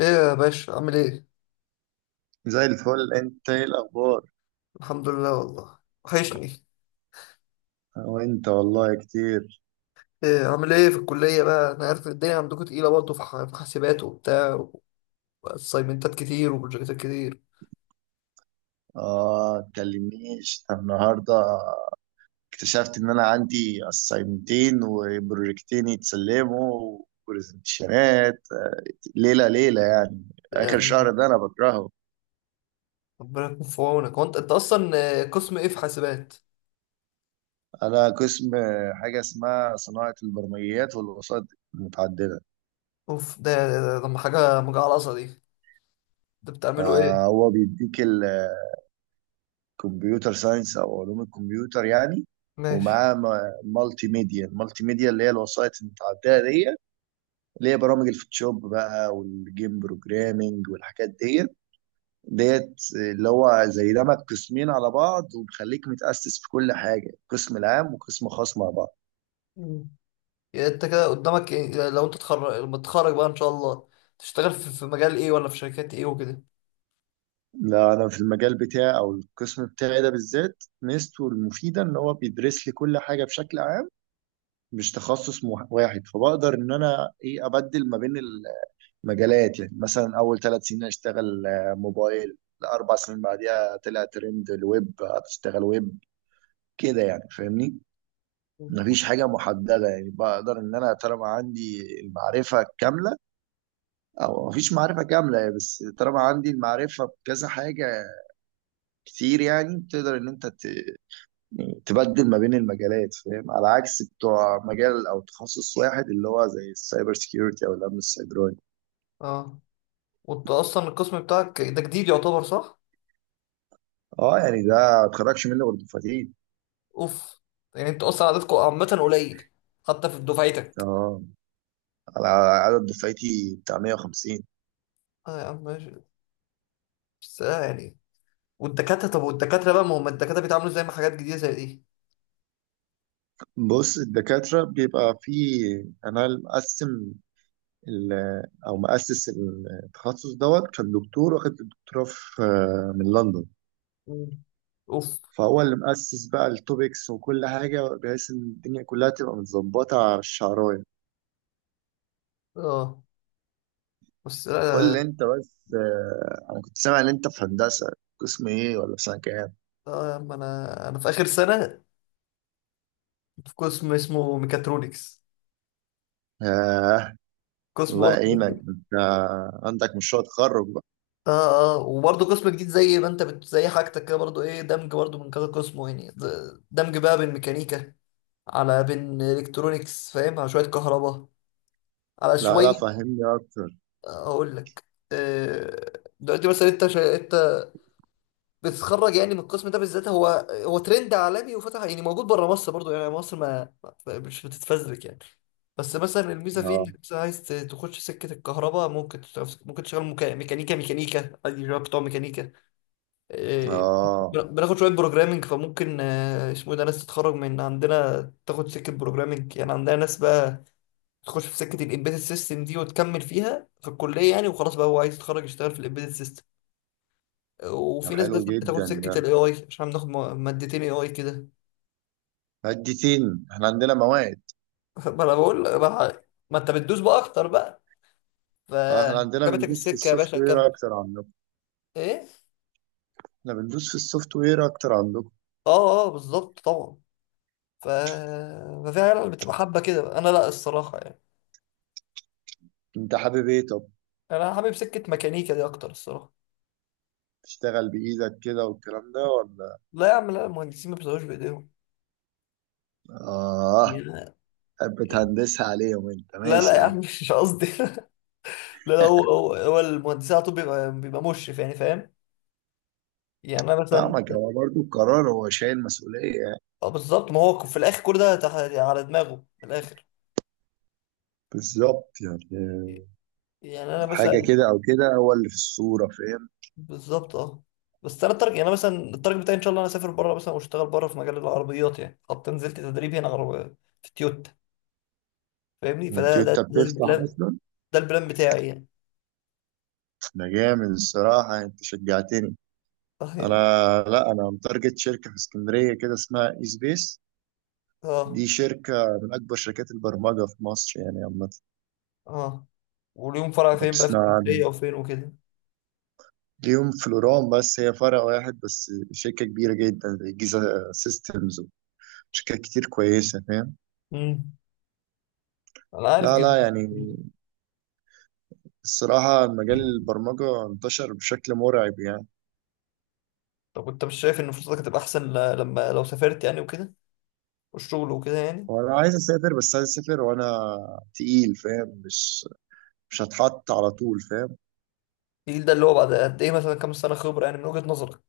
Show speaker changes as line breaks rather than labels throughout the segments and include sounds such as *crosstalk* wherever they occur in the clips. ايه يا باشا عامل ايه؟
زي الفل. انت ايه الاخبار؟
الحمد لله والله. وحشني.
وانت والله كتير.
ايه عامل ايه في الكلية بقى؟ انا عارف الدنيا عندكم تقيلة برضه في حاسبات وبتاع واسايمنتات كتير وبروجكتات كتير.
اه تكلمنيش النهارده، اكتشفت ان انا عندي اسايمتين وبروجكتين يتسلموا وبرزنتيشنات ليله ليله يعني، اخر
يعني
شهر ده انا بكرهه.
ربنا يكون في عونك. هو انت اصلا، قسم ايه في حاسبات؟
انا قسم حاجه اسمها صناعه البرمجيات والوسائط المتعدده.
اوف، ده ده حاجة مجعلصة دي. انت بتعملوا ايه؟
فهو بيديك كمبيوتر ساينس او علوم الكمبيوتر يعني.
ماشي.
ومعاه مالتي ميديا المالتي ميديا اللي هي الوسائط المتعدده دي، اللي هي برامج الفوتوشوب بقى والجيم بروجرامينج والحاجات دي. ديت اللي هو زي دمج قسمين على بعض وبيخليك متأسس في كل حاجه، قسم العام وقسم خاص مع بعض.
مم. يعني انت كده قدامك إيه؟ لو انت تخرج لما تتخرج بقى ان شاء الله تشتغل في مجال ايه ولا في شركات ايه وكده؟
لا انا في المجال بتاعي او القسم بتاعي ده بالذات ميزته المفيده ان هو بيدرس لي كل حاجه بشكل عام، مش تخصص واحد، فبقدر ان انا ايه ابدل ما بين مجالات. يعني مثلا اول ثلاث سنين اشتغل موبايل، الاربع سنين بعديها طلع ترند الويب هتشتغل ويب. كده يعني، فاهمني؟
مم.
مفيش حاجة محددة يعني، بقدر إن أنا طالما عندي المعرفة الكاملة، أو مفيش معرفة كاملة بس طالما عندي المعرفة بكذا حاجة كتير، يعني تقدر إن يعني تبدل ما بين المجالات، فاهم؟ على عكس بتوع مجال أو تخصص واحد اللي هو زي السايبر سيكيورتي أو الأمن السيبراني.
اه، وانت اصلا القسم بتاعك ده جديد يعتبر، صح؟
أه يعني ده ما تخرجش منه غير دفعتين.
اوف، يعني انت اصلا عددكم عامة قليل، حتى في دفعتك.
أه، على عدد دفعتي بتاع 150.
اه يا عم ماشي. بس آه يعني، والدكاترة، طب والدكاترة بقى، ما هم الدكاترة بيتعاملوا زي ما حاجات جديدة زي دي؟
بص، الدكاترة بيبقى في، أنا مقسم، ال- أو مؤسس التخصص دوت كان دكتور واخد الدكتوراه في، من لندن.
مم. اوف.
فهو اللي مؤسس بقى التوبكس وكل حاجة، بحيث إن الدنيا كلها تبقى متظبطة على الشعراية.
اه، بس
قول
لا.
لي
لا-
أنت بس، أنا كنت سامع إن أنت في هندسة، قسم إيه ولا في سنة كام؟
اه يا عم انا في اخر سنة، في قسم اسمه ميكاترونكس،
آه،
قسم
الله
برضه
يعينك
إيه؟
أنت، عندك مشروع تخرج بقى.
اه اه، وبرضه قسم جديد زي ما انت زي حاجتك كده برضه، ايه، دمج برضه من كذا قسم يعني دمج بقى بين ميكانيكا على بين الكترونكس، فاهم، على شوية كهرباء، على
لا لا،
شوية.
فهمني أكتر.
هقول لك. آه، دلوقتي مثلا انت انت بتتخرج يعني من القسم ده بالذات، هو هو ترند عالمي، وفتح يعني موجود بره مصر برضو، يعني مصر مش بتتفزلك يعني. بس مثلا الميزه فيه انك
آه.
مثلا عايز تخش سكه الكهرباء، ممكن تشتغل ممكن تشتغل ميكانيكا، ميكانيكا عادي شباب بتوع ميكانيكا. آه،
اه
بناخد شويه بروجرامنج، فممكن اسمه ايه ده، ناس تتخرج من عندنا تاخد سكه بروجرامنج، يعني عندنا ناس بقى تخش في سكه الامبيدد سيستم دي وتكمل فيها في الكليه، يعني وخلاص بقى هو عايز يتخرج يشتغل في الامبيدد سيستم.
ده
وفي ناس
حلو
بس بتاخد
جدا ده،
سكه الاي اي، عشان بناخد مادتين اي اي كده. *laughs*
مادتين احنا عندنا مواد.
ما انا بقول ما, ما انت بتدوس بقى اكتر بقى،
احنا عندنا
فكمتك
بندوس في
السكه يا
السوفت
باشا،
وير
كمل.
اكتر عندكم.
ايه.
احنا بندوس في السوفت وير اكتر عندكم.
اه اه بالظبط طبعا. ف، ففي عيال بتبقى حابه كده بقى. انا لا الصراحه يعني،
انت حابب ايه طب؟
انا حابب سكه ميكانيكا دي اكتر الصراحه.
تشتغل بايدك كده والكلام ده ولا؟
لا يا عم، لا، المهندسين ما بيشتغلوش بايديهم.
اه.
يا-
بتهندسها عليهم انت،
لا
ماشي
لا
يا
يا
عم.
عم مش قصدي. *laughs* لا لا، هو المهندسين على طول بيبقى مشرف، يعني فاهم. يعني انا مثلا،
فاهمك، هو برضه القرار، هو شايل مسؤولية يعني.
اه بالظبط، ما هو في الاخر كل ده يعني على دماغه من الاخر.
بالظبط يعني،
يعني انا
حاجة
مثلا،
كده أو كده هو اللي في الصورة، فاهم؟
بالظبط اه. بس انا التارجت، يعني انا مثلا التارجت بتاعي ان شاء الله انا اسافر بره مثلا واشتغل بره في مجال العربيات، يعني حتى نزلت تدريب هنا عربية في تويوتا. فاهمني،
يعني
فده ده
تويوتا
ده
بتفتح
البلان،
أصلا؟
ده البلان بتاعي يعني.
ده جامد الصراحة، أنت شجعتني.
اه
انا،
يعني،
لا انا متارجت شركه في اسكندريه كده، اسمها اي سبيس.
اه
دي شركه من اكبر شركات البرمجه في مصر يعني عامه،
اه. وليهم فرع
لو
فين بقى، في
تسمع عنها.
اسكندريه وفين وكده؟
ليهم فلوران بس هي فرع واحد بس، شركه كبيره جدا زي جيزا سيستمز وشركات كتير كويسه، فاهم؟
امم. انا عارف
لا لا
جدا.
يعني، الصراحه مجال البرمجه انتشر بشكل مرعب يعني.
طب انت مش شايف ان فرصتك هتبقى احسن لما لو سافرت يعني وكده، والشغل وكده يعني؟
وانا عايز اسافر، بس عايز اسافر وانا تقيل، فاهم؟ مش هتحط على طول، فاهم؟
الجيل ده اللي هو بعد قد ايه مثلا، كام سنه خبره يعني من وجهه نظرك؟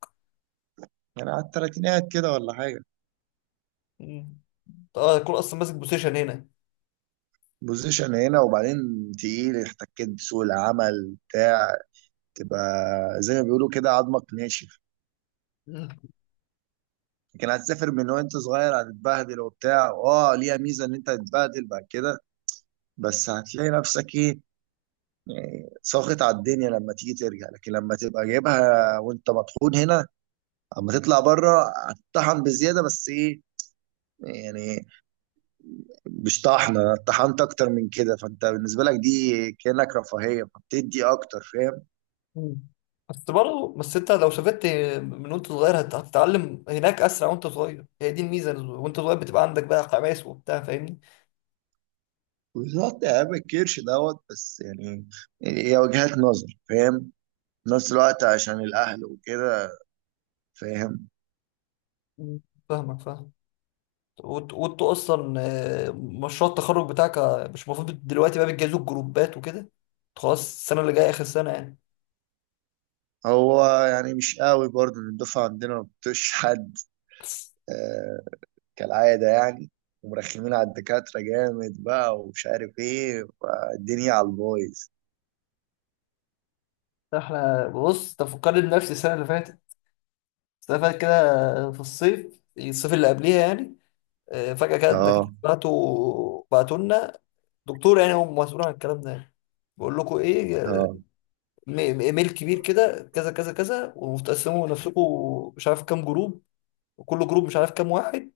يعني على التلاتينات كده ولا حاجه.
مم. انت اه هتكون اصلا ماسك بوزيشن هنا.
بوزيشن هنا، وبعدين تقيل احتكيت بسوق العمل بتاع، تبقى زي ما بيقولوا كده عظمك ناشف.
مم.
لكن هتسافر من وانت صغير هتتبهدل وبتاع، اه ليها ميزه ان انت هتتبهدل بعد كده، بس هتلاقي نفسك ايه، يعني ساخط على الدنيا لما تيجي ترجع. لكن لما تبقى جايبها وانت مطحون هنا، اما تطلع بره هتطحن بزياده بس ايه، يعني مش طحنه طحنت اكتر من كده، فانت بالنسبه لك دي كانك رفاهيه، فبتدي اكتر، فاهم؟
مم. بس برضه، بس انت لو سافرت من وانت صغير هتتعلم هناك اسرع وانت صغير، هي دي الميزه، وانت صغير بتبقى عندك بقى حماس وبتاع، فاهمني.
بالظبط يا عم، الكرش دوت بس يعني هي وجهات نظر، فاهم؟ في نفس الوقت عشان الأهل وكده، فاهم.
مم. فاهمك فاهم. وانتوا اصلا مشروع التخرج بتاعك، مش المفروض دلوقتي بقى بتجهزوا الجروبات وكده، خلاص السنه اللي جايه اخر سنه يعني.
هو يعني مش قوي برضه، إن الدفعة عندنا ما بتطيقش حد، آه، كالعادة يعني، ومرخمين على الدكاترة جامد بقى ومش عارف ايه، الدنيا على البايظ.
احنا بص، تفكرني بنفسي السنه اللي فاتت، السنه اللي فاتت كده في الصيف، الصيف اللي قبليها يعني، فجاه كده الدكاتره
اه
بعتوا لنا دكتور يعني هو مسؤول عن الكلام ده يعني. بقول لكم ايه،
اه،
ايميل كبير كده، كذا كذا كذا، وتقسموا نفسكم مش عارف كام جروب، وكل جروب مش عارف كام واحد،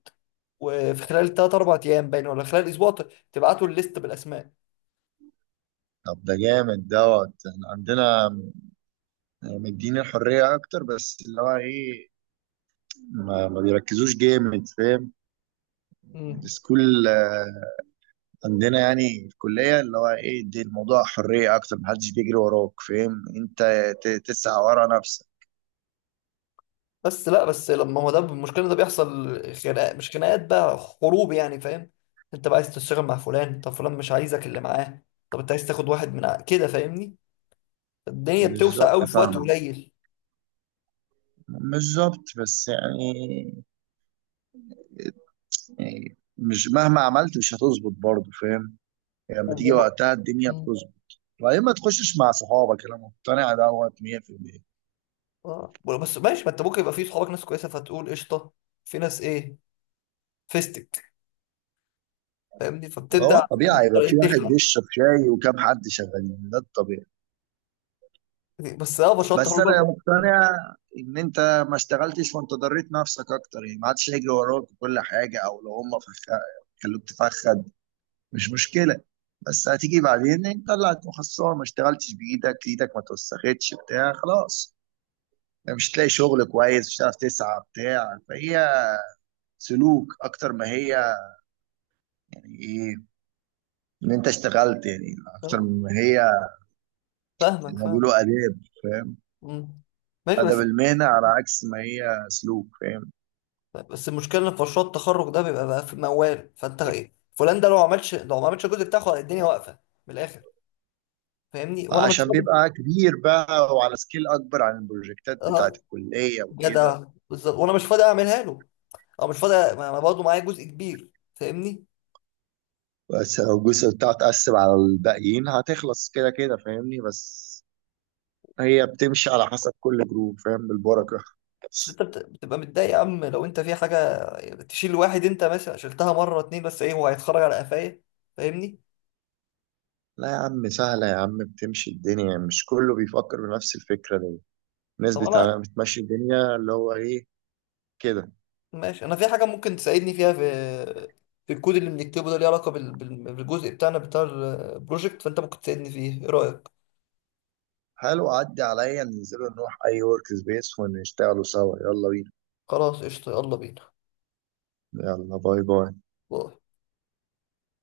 وفي خلال تلات أربع أيام باين، ولا خلال أسبوع تبعتوا الليست بالأسماء.
طب ده جامد دوت. احنا عندنا مديني الحرية أكتر، بس اللي هو ايه، ما بيركزوش جامد، فاهم؟
مم.
السكول عندنا يعني في الكلية، اللي هو ايه دي، الموضوع حرية أكتر، محدش بيجري وراك، فاهم أنت؟ تسعى ورا نفسك.
بس لا، بس لما هو ده المشكله، إن ده بيحصل خناقات، مش خناقات بقى، حروب يعني، فاهم. انت بقى عايز تشتغل مع فلان، طب فلان مش عايزك اللي معاه. طب انت عايز تاخد واحد من كده، فاهمني. الدنيا بتوسع
بالظبط
قوي في وقت
فاهمة،
قليل.
بالظبط بس يعني، يعني مش مهما عملت مش هتظبط برضه، فاهم؟ يعني لما تيجي
وم...
وقتها الدنيا
مم.
بتظبط. وبعدين ما تخشش مع صحابك، أنا مقتنع دوت 100%.
آه. بس ماشي، ما انت ممكن يبقى في صحابك ناس كويسه، فتقول قشطه، في ناس ايه، فيستك، فاهمني،
هو
فبتبدا
الطبيعي يبقى
إيه،
في واحد
تخلع.
بيشرب شاي وكام حد شغالين، ده الطبيعي.
بس اه بشرط
بس
حروب
انا مقتنع ان انت ما اشتغلتش، وانت ضريت نفسك اكتر يعني ما عادش يجري وراك وكل حاجه، او لو هم خلوك تفخد مش مشكله، بس هتيجي بعدين انت طلعت مخصصه، ما اشتغلتش بايدك، ايدك ما توسختش بتاع خلاص، يعني مش تلاقي شغل كويس، مش هتعرف تسعى بتاع، فهي سلوك اكتر ما هي، يعني ايه ان انت اشتغلت يعني اكتر
آه،
ما هي،
فاهمك
اللي
فاهمك.
بيقولوا اداب، فاهم؟
مم. ماشي
ادب
بس.
المهنه، على عكس ما هي سلوك، فاهم؟
بس المشكله ان في مشروع التخرج ده بيبقى بقى في موال، فانت ايه، فلان ده لو ما عملش، الجزء بتاعه الدنيا واقفه من الاخر، فاهمني، وانا مش
عشان
فاضي.
بيبقى كبير بقى وعلى سكيل اكبر عن البروجكتات بتاعت
اه
الكليه وكده.
جدع. بالظبط، وانا مش فاضي اعملها له، او مش فاضي، ما ما برضه معايا جزء كبير فاهمني.
بس لو الجزء بتاعه اتقسم على الباقيين هتخلص كده كده، فاهمني؟ بس هي بتمشي على حسب كل جروب، فاهم؟ بالبركه.
بس انت بتبقى متضايق يا عم لو انت في حاجه تشيل واحد، انت مثلا شلتها مره اتنين، بس ايه هو هيتخرج على قفايا، فاهمني.
لا يا عم، سهله يا عم، بتمشي الدنيا. مش كله بيفكر بنفس الفكره دي، الناس
طب انا،
بتمشي الدنيا اللي هو ايه كده.
ماشي انا في حاجه ممكن تساعدني فيها في في الكود اللي بنكتبه ده، ليه علاقه بالجزء بتاعنا بتاع البروجكت، فانت ممكن تساعدني فيه، ايه رايك؟
حلو، عدي عليا، ننزلوا نروح اي ورك سبيس ونشتغلوا سوا، يلا بينا.
خلاص قشطة، يلا بينا.
يلا، باي باي.
باي.